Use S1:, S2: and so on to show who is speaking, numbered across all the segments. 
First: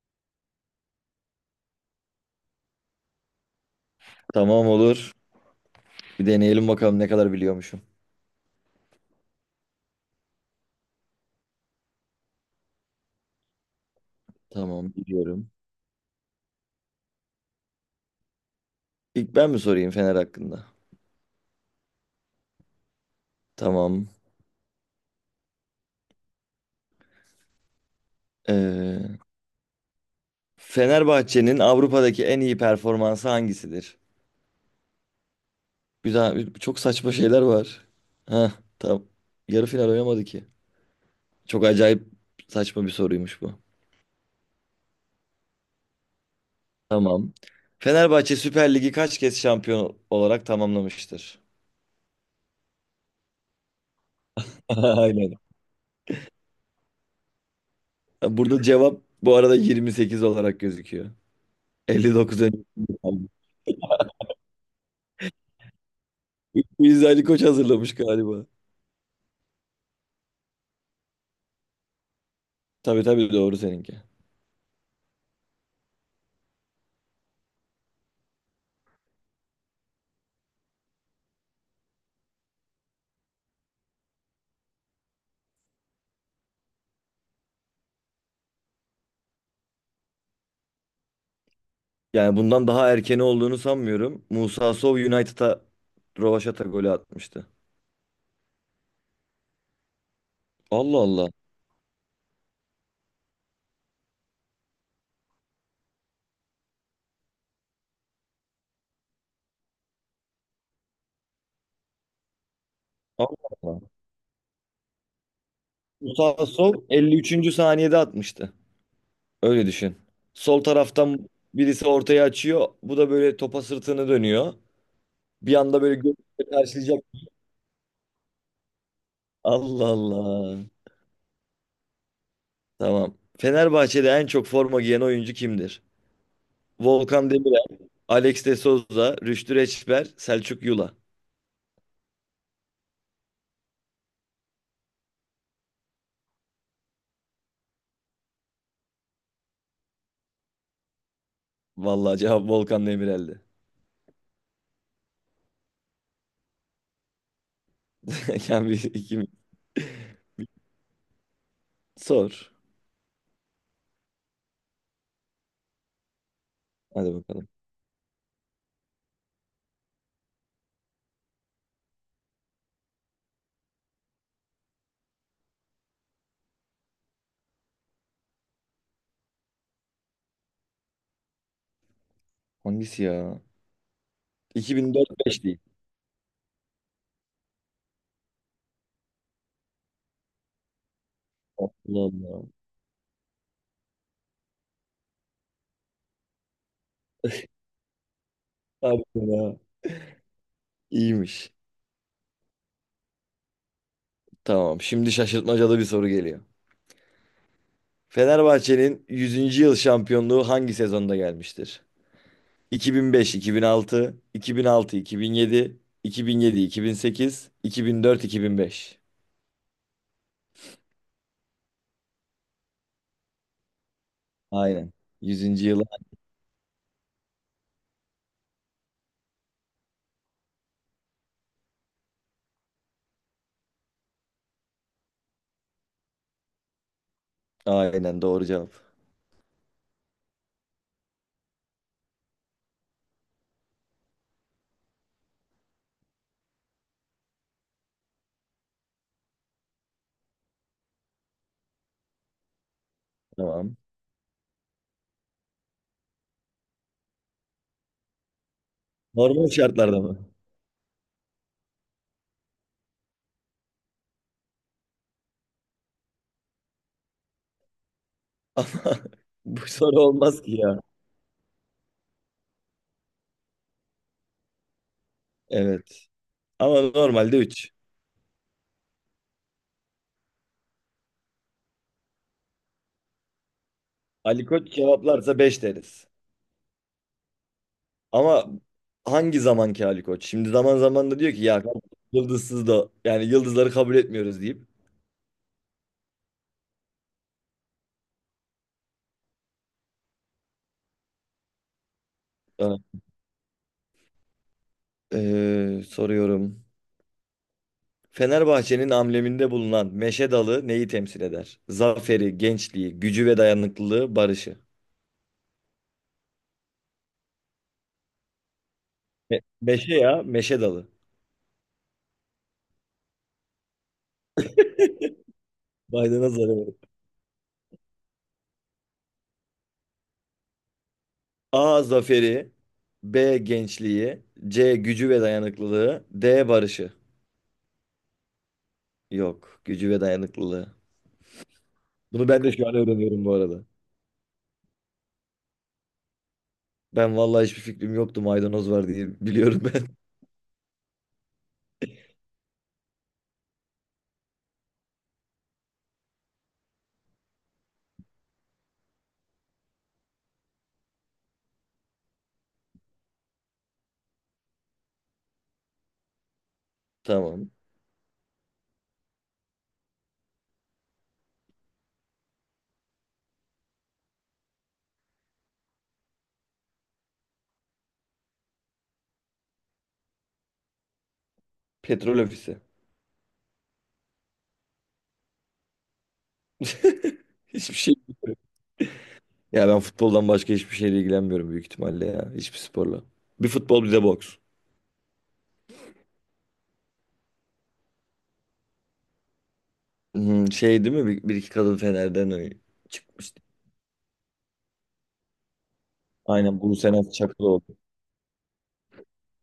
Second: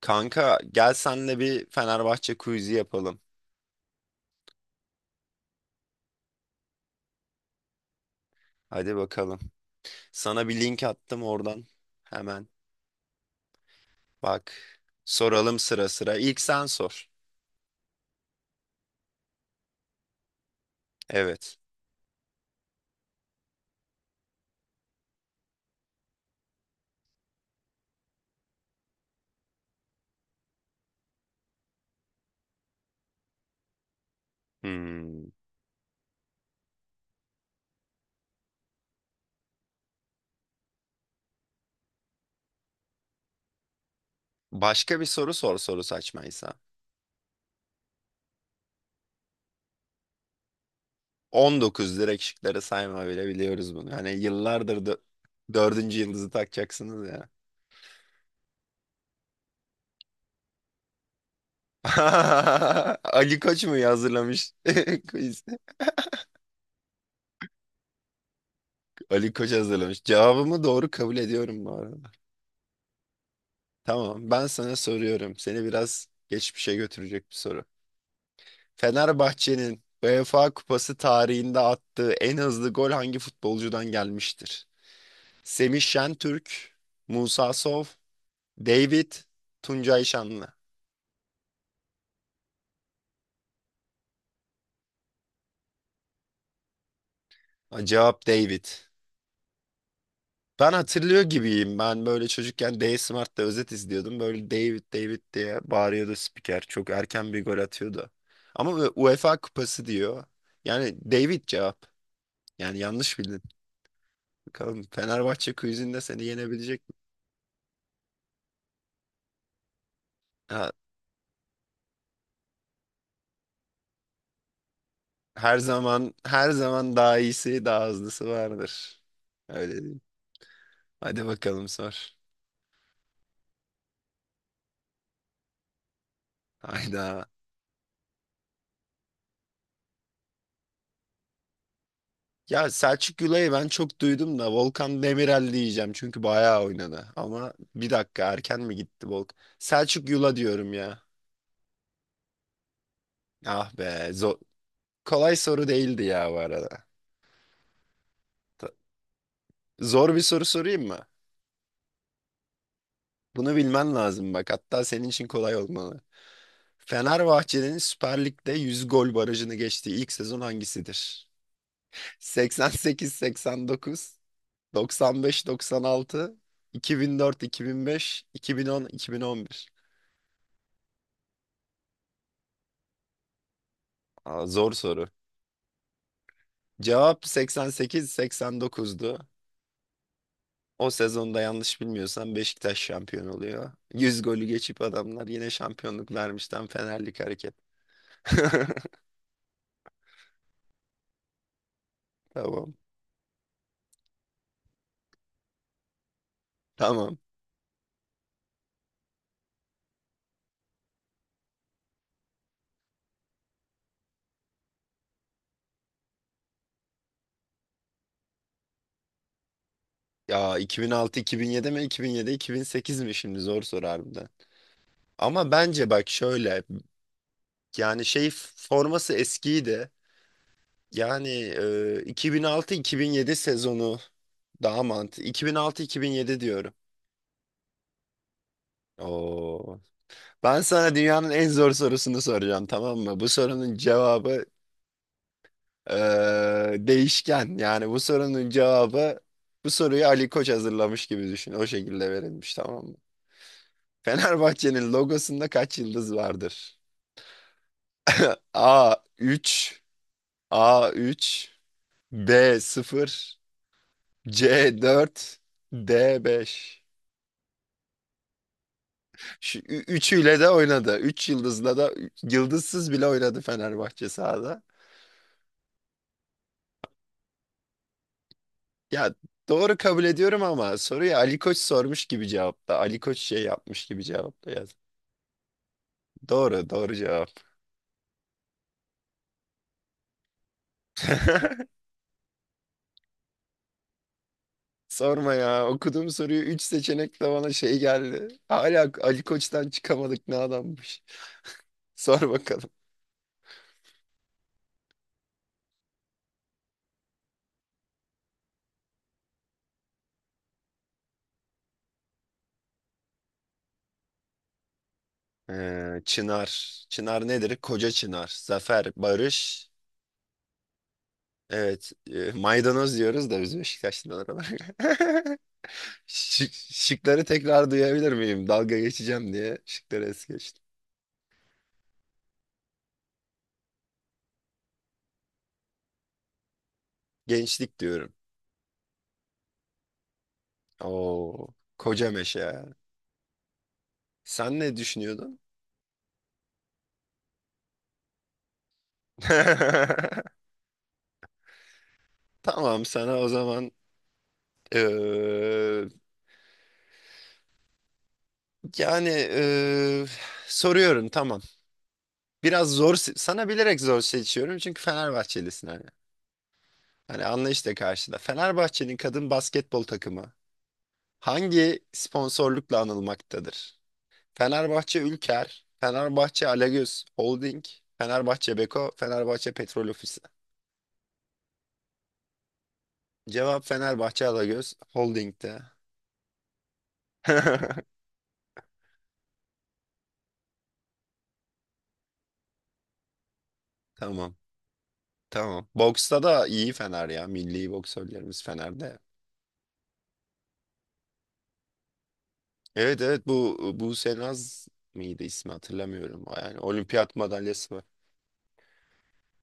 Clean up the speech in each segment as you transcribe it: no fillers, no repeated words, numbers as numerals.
S1: Kanka gel senle bir Fenerbahçe quiz'i yapalım.
S2: Tamam, olur. Bir deneyelim bakalım ne kadar biliyormuşum.
S1: Hadi bakalım. Sana bir link attım oradan. Hemen bak.
S2: Tamam, biliyorum.
S1: Soralım sıra sıra. İlk sen sor.
S2: İlk ben mi sorayım Fener hakkında?
S1: Evet.
S2: Tamam. Ee, Fenerbahçe'nin Avrupa'daki en iyi performansı hangisidir?
S1: Hmm.
S2: Güzel, çok saçma şeyler var. Ha, tamam. Yarı final oynamadı ki. Çok acayip saçma bir soruymuş bu.
S1: Başka bir soru sor soru saçmaysa.
S2: Tamam. Fenerbahçe Süper Ligi kaç kez şampiyon olarak tamamlamıştır?
S1: 19 direkt şıkları sayma bile biliyoruz bunu. Hani yıllardır
S2: Aynen.
S1: dördüncü yıldızı takacaksınız ya.
S2: Burada cevap bu arada 28 olarak gözüküyor. 59 önce.
S1: Ali Koç mu hazırlamış? Quiz.
S2: Biz Ali Koç hazırlamış galiba.
S1: Ali Koç hazırlamış. Cevabımı doğru kabul ediyorum bu arada.
S2: Tabii tabii, doğru seninki.
S1: Tamam, ben sana soruyorum. Seni biraz geçmişe götürecek bir soru. Fenerbahçe'nin UEFA Kupası tarihinde attığı en hızlı gol hangi futbolcudan gelmiştir? Semih Şentürk, Musa Sow, David, Tuncay Şanlı.
S2: Yani bundan daha erkeni olduğunu sanmıyorum. Musa Sow United'a rövaşata golü atmıştı.
S1: Ha, cevap David. Ben
S2: Allah
S1: hatırlıyor
S2: Allah.
S1: gibiyim. Ben böyle çocukken D Smart'ta özet izliyordum. Böyle David David diye bağırıyordu spiker. Çok erken bir gol atıyordu. Ama UEFA Kupası diyor. Yani David cevap. Yani yanlış bildin.
S2: Allah Allah.
S1: Bakalım Fenerbahçe quizinde seni
S2: Musa Sow
S1: yenebilecek mi?
S2: 53. saniyede atmıştı. Öyle düşün. Sol
S1: Ha,
S2: taraftan birisi ortaya açıyor. Bu da böyle topa sırtını dönüyor. Bir
S1: her
S2: anda böyle
S1: zaman her
S2: gözle
S1: zaman
S2: karşılayacak.
S1: daha iyisi daha hızlısı vardır. Öyle değil
S2: Allah
S1: mi?
S2: Allah.
S1: Hadi bakalım sor.
S2: Tamam. Fenerbahçe'de en çok forma giyen oyuncu kimdir?
S1: Hayda.
S2: Volkan Demirel, Alex de Souza, Rüştü Reçber, Selçuk Yula.
S1: Ya Selçuk Gülay'ı ben çok duydum da Volkan Demirel diyeceğim çünkü bayağı oynadı. Ama bir dakika erken mi gitti Volkan? Selçuk Yula diyorum ya.
S2: Vallahi cevap Volkan Demirel'di.
S1: Ah be zor. Kolay soru değildi ya bu arada.
S2: Kendi
S1: Ta-
S2: ikimiz.
S1: Zor bir soru sorayım mı?
S2: Sor.
S1: Bunu bilmen lazım bak, hatta senin için kolay olmalı.
S2: Hadi bakalım.
S1: Fenerbahçe'nin Süper Lig'de 100 gol barajını geçtiği ilk sezon hangisidir? 88-89, 95-96, 2004-2005, 2010-2011.
S2: Hangisi ya?
S1: Aa, zor
S2: İki bin
S1: soru.
S2: dört beş değil.
S1: Cevap 88-89'du. O sezonda yanlış
S2: Allah
S1: bilmiyorsam
S2: Allah.
S1: Beşiktaş şampiyon oluyor. 100 golü geçip adamlar yine şampiyonluk vermişten Fenerlik hareket.
S2: Harbiden ha. İyiymiş.
S1: Tamam.
S2: Tamam. Şimdi şaşırtmacalı bir soru geliyor.
S1: Tamam.
S2: Fenerbahçe'nin yüzüncü yıl şampiyonluğu hangi sezonda gelmiştir? Bin bin beş-iki bin altı, iki bin altı-iki bin beş, iki iki iki iki iki altı, altı, yedi, yedi, bin sekiz, iki bin dört, iki bin beş.
S1: Ya 2006-2007 mi? 2007-2008 mi şimdi? Zor soru harbiden.
S2: Aynen.
S1: Ama
S2: Yüzüncü yıl.
S1: bence bak şöyle, yani şey, forması eskiydi. Yani 2006-2007 sezonu daha mantıklı. 2006-2007 diyorum.
S2: Aynen, doğru cevap.
S1: Oo. Ben sana dünyanın en zor sorusunu soracağım, tamam mı? Bu sorunun cevabı e, değişken. Yani bu sorunun cevabı, bu soruyu Ali Koç hazırlamış gibi düşün. O şekilde verilmiş, tamam mı?
S2: Tamam.
S1: Fenerbahçe'nin logosunda kaç yıldız vardır? A
S2: Normal
S1: 3.
S2: şartlarda mı?
S1: A 3. B sıfır, C 4, D 5.
S2: Ama
S1: Şu
S2: bu soru
S1: üçüyle
S2: olmaz
S1: de
S2: ki ya.
S1: oynadı. Üç yıldızla da yıldızsız bile oynadı Fenerbahçe sahada.
S2: Evet. Ama normalde üç.
S1: Ya doğru kabul ediyorum ama soruyu Ali Koç sormuş gibi cevapla. Ali Koç şey yapmış gibi
S2: Ali
S1: cevapla yaz.
S2: Koç cevaplarsa 5 deriz.
S1: Doğru, doğru cevap.
S2: Ama hangi zamanki Ali Koç? Şimdi zaman zaman da diyor ki ya kardeşim, yıldızsız da, yani yıldızları kabul etmiyoruz deyip.
S1: Sorma ya. Okuduğum soruyu 3 seçenekle bana şey geldi. Hala Ali Koç'tan çıkamadık, ne adammış. Sor bakalım.
S2: Evet. Soruyorum. Fenerbahçe'nin ambleminde bulunan meşe dalı neyi temsil eder? Zaferi, gençliği, gücü ve dayanıklılığı, barışı.
S1: Çınar. Çınar nedir? Koca Çınar. Zafer,
S2: Me-
S1: barış.
S2: meşe ya, meşe dalı.
S1: Evet, maydanoz diyoruz da biz Beşiktaşlılar olarak.
S2: Maydanoz dalı.
S1: Şıkları tekrar duyabilir miyim? Dalga geçeceğim diye şıkları es geçtim.
S2: A, zaferi. B, gençliği. C, gücü ve dayanıklılığı. D, barışı.
S1: Gençlik diyorum.
S2: Yok. Gücü ve dayanıklılığı.
S1: Oo, koca
S2: Bunu ben
S1: meşe.
S2: de şu an öğreniyorum bu arada.
S1: Sen ne düşünüyordun?
S2: Ben vallahi hiçbir fikrim yoktu, maydanoz var diye biliyorum ben.
S1: Tamam, sana o zaman eee, yani soruyorum tamam. Biraz zor sana bilerek zor seçiyorum çünkü Fenerbahçelisin hani. Hani
S2: Tamam.
S1: anlayışla karşıda. Fenerbahçe'nin kadın basketbol takımı hangi sponsorlukla anılmaktadır? Fenerbahçe Ülker, Fenerbahçe Alagöz Holding, Fenerbahçe Beko, Fenerbahçe Petrol Ofisi.
S2: Petrol ofisi.
S1: Cevap Fenerbahçe Alagöz Holding'de.
S2: Hiçbir şey. Ya ben futboldan başka hiçbir şeyle ilgilenmiyorum büyük ihtimalle ya. Hiçbir sporla. Bir futbol bir de
S1: Tamam.
S2: boks.
S1: Tamam. Boksta da iyi Fener ya. Milli boksörlerimiz Fener'de.
S2: Hmm, şey değil mi? Bir, bir iki kadın Fener'den
S1: Evet evet,
S2: çıkmıştı.
S1: bu Buse Naz mıydı ismi, hatırlamıyorum. Yani
S2: Aynen, Buse Naz
S1: olimpiyat
S2: Çakıroğlu.
S1: madalyası var.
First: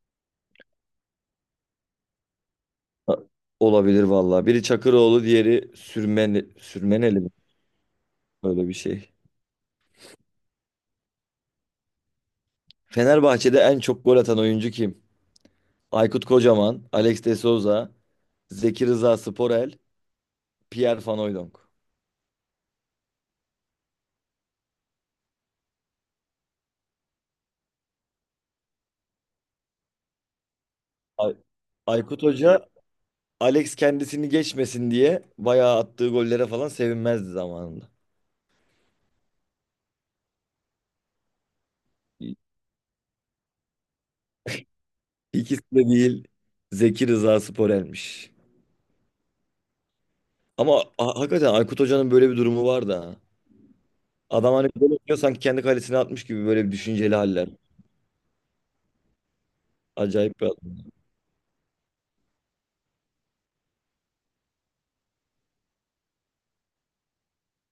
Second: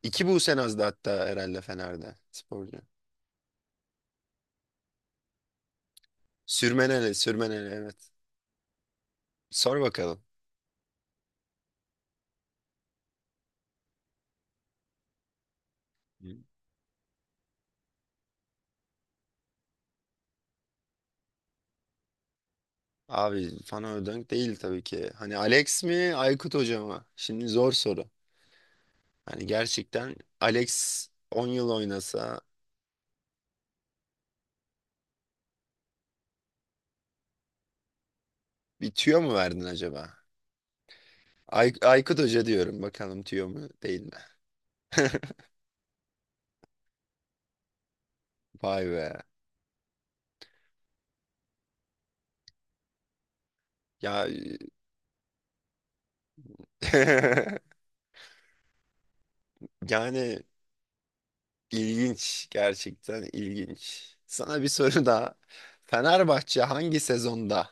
S1: İki Buse Naz'dı hatta herhalde Fener'de sporcu.
S2: Ha, olabilir vallahi. Biri Çakıroğlu, diğeri
S1: Sürmeneli,
S2: Sürmeneli mi?
S1: Sürmeneli, evet.
S2: Öyle bir şey.
S1: Sor bakalım.
S2: Fenerbahçe'de en çok gol atan oyuncu kim? Aykut Kocaman, Alex de Souza, Zeki Rıza Sporel, Pierre Van Hooijdonk.
S1: Abi Fana Ödönk değil tabii ki. Hani Alex mi Aykut Hoca mı? Şimdi zor soru. Hani gerçekten Alex
S2: Ay-
S1: 10 yıl
S2: Aykut
S1: oynasa
S2: Hoca. Alex kendisini geçmesin diye bayağı attığı gollere falan sevinmezdi zamanında.
S1: bir tüyo mu verdin acaba? Ay Aykut
S2: İ-
S1: Hoca diyorum, bakalım tüyo mu değil mi?
S2: İkisi de değil. Zeki Rıza Sporel'miş.
S1: Vay be.
S2: Ama hakikaten Aykut Hoca'nın böyle bir durumu var da.
S1: Ya
S2: Adam hani böyle oynuyor sanki kendi kalesine atmış gibi, böyle bir düşünceli haller. Acayip
S1: yani
S2: bir adam.
S1: ilginç, gerçekten ilginç. Sana bir soru daha. Fenerbahçe hangi sezonda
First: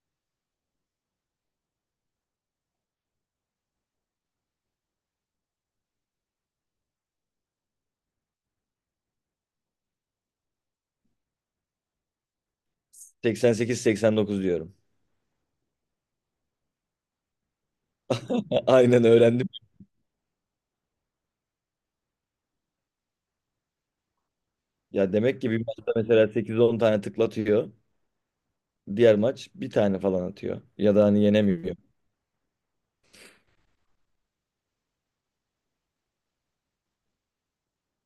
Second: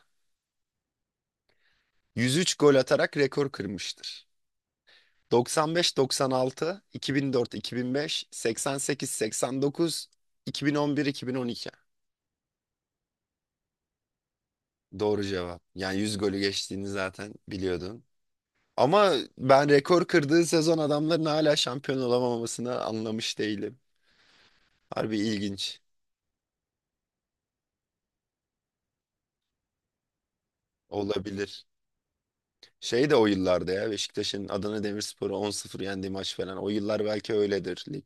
S1: 103 gol atarak rekor kırmıştır? 95, 96, 2004, 2005, 88, 89, 2011, 2012.
S2: 88-89 diyorum.
S1: Doğru cevap. Yani 100 golü geçtiğini zaten biliyordun.
S2: Aynen,
S1: Ama
S2: öğrendim.
S1: ben rekor kırdığı sezon adamların hala şampiyon olamamasını anlamış değilim.
S2: Ya
S1: Harbi
S2: demek ki bir
S1: ilginç
S2: maçta mesela 8-10 tane tıklatıyor. Diğer maç bir tane falan atıyor. Ya da hani
S1: olabilir.
S2: yenemiyor.
S1: Şey de o yıllarda ya Beşiktaş'ın Adana Demirspor'u 10-0 yendiği maç falan. O yıllar belki öyledir lig.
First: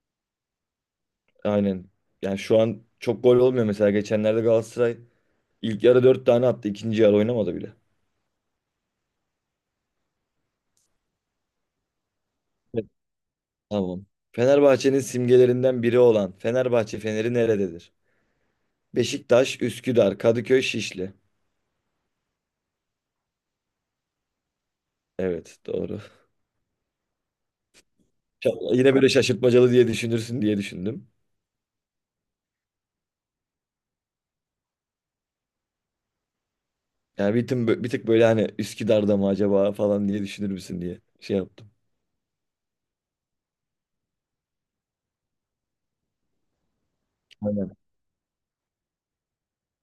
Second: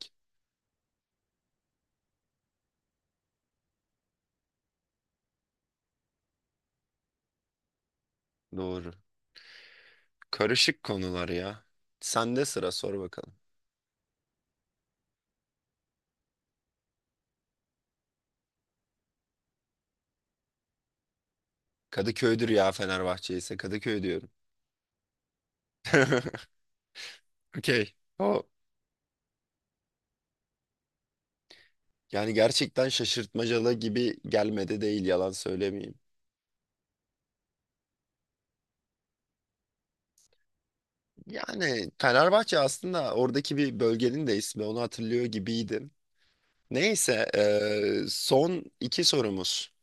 S2: Aynen. Yani şu an çok gol olmuyor mesela. Geçenlerde Galatasaray ilk yarı 4 tane attı. İkinci yarı oynamadı bile.
S1: Doğru. Karışık konular ya. Sende sıra,
S2: Evet.
S1: sor bakalım.
S2: Tamam. Fenerbahçe'nin simgelerinden biri olan Fenerbahçe Feneri nerededir? Beşiktaş, Üsküdar, Kadıköy, Şişli.
S1: Kadıköy'dür ya Fenerbahçe, ise Kadıköy diyorum.
S2: Evet, doğru.
S1: Okey. O
S2: Yine böyle şaşırtmacalı diye düşünürsün diye düşündüm.
S1: yani gerçekten şaşırtmacalı gibi gelmedi, değil, yalan söylemeyeyim.
S2: Yani bir tık böyle hani Üsküdar'da mı acaba falan diye düşünür müsün diye şey yaptım.
S1: Yani Fenerbahçe aslında oradaki bir bölgenin de ismi, onu hatırlıyor gibiydim. Neyse
S2: Aynen.
S1: son iki sorumuz.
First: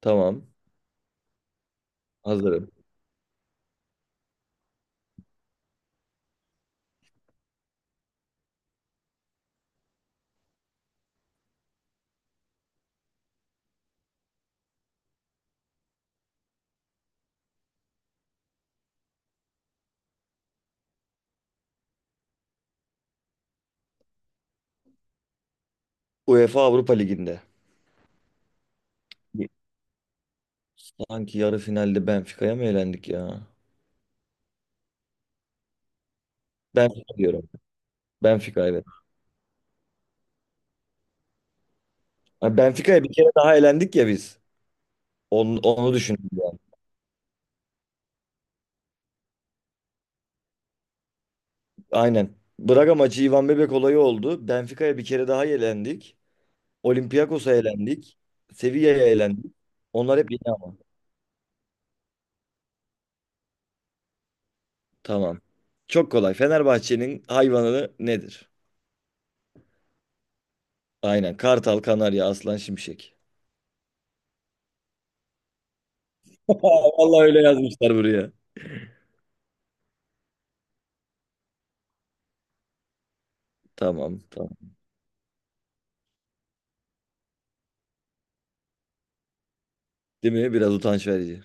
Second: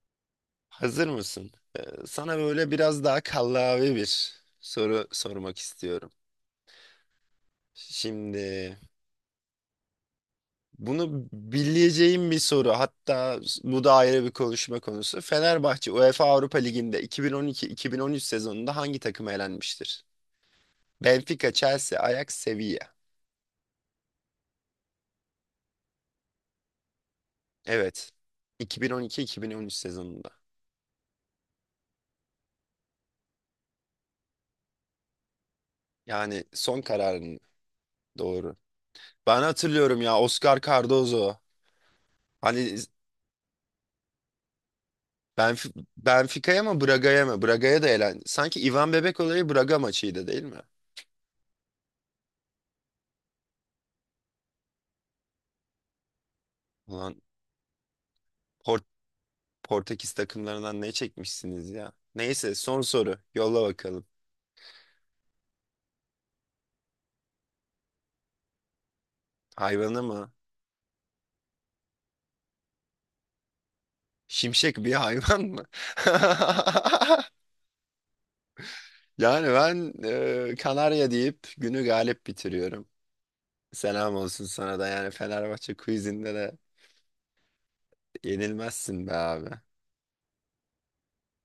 S2: Tamam.
S1: Hazır mısın? Sana böyle
S2: Hazırım.
S1: biraz daha kallavi bir soru sormak istiyorum. Şimdi bunu bileceğim bir soru. Hatta bu da ayrı bir konuşma konusu. Fenerbahçe UEFA Avrupa Ligi'nde 2012-2013 sezonunda hangi takım elenmiştir? Benfica, Chelsea, Ajax, Sevilla.
S2: UEFA Avrupa Ligi'nde.
S1: Evet. 2012-2013 sezonunda.
S2: Sanki yarı finalde Benfica'ya mı elendik ya?
S1: Yani son
S2: Benfica
S1: kararın
S2: diyorum.
S1: doğru.
S2: Benfica, evet.
S1: Ben hatırlıyorum ya, Oscar Cardozo.
S2: Ha,
S1: Hani
S2: Benfica'ya bir kere daha elendik ya biz.
S1: Benf
S2: Onu düşündüm yani.
S1: Benfica'ya mı Braga'ya mı? Braga'ya da elen. Sanki Ivan Bebek olayı Braga maçıydı değil mi?
S2: Aynen. Braga maçı Ivan Bebek olayı oldu. Benfica'ya bir kere daha elendik.
S1: Ulan
S2: Olympiakos'a elendik. Sevilla'ya elendik.
S1: Portekiz
S2: Onlar hep yeni ama.
S1: takımlarından ne çekmişsiniz ya? Neyse son soru. Yolla bakalım.
S2: Tamam. Çok kolay. Fenerbahçe'nin hayvanı nedir?
S1: Hayvanı mı?
S2: Aynen. Kartal, Kanarya, Aslan, Şimşek.
S1: Şimşek bir hayvan mı?
S2: Vallahi öyle yazmışlar buraya.
S1: Yani ben Kanarya deyip günü galip bitiriyorum. Selam
S2: Tamam,
S1: olsun
S2: tamam.
S1: sana da, yani Fenerbahçe quizinde de yenilmezsin be abi.
S2: Değil mi? Biraz utanç verici.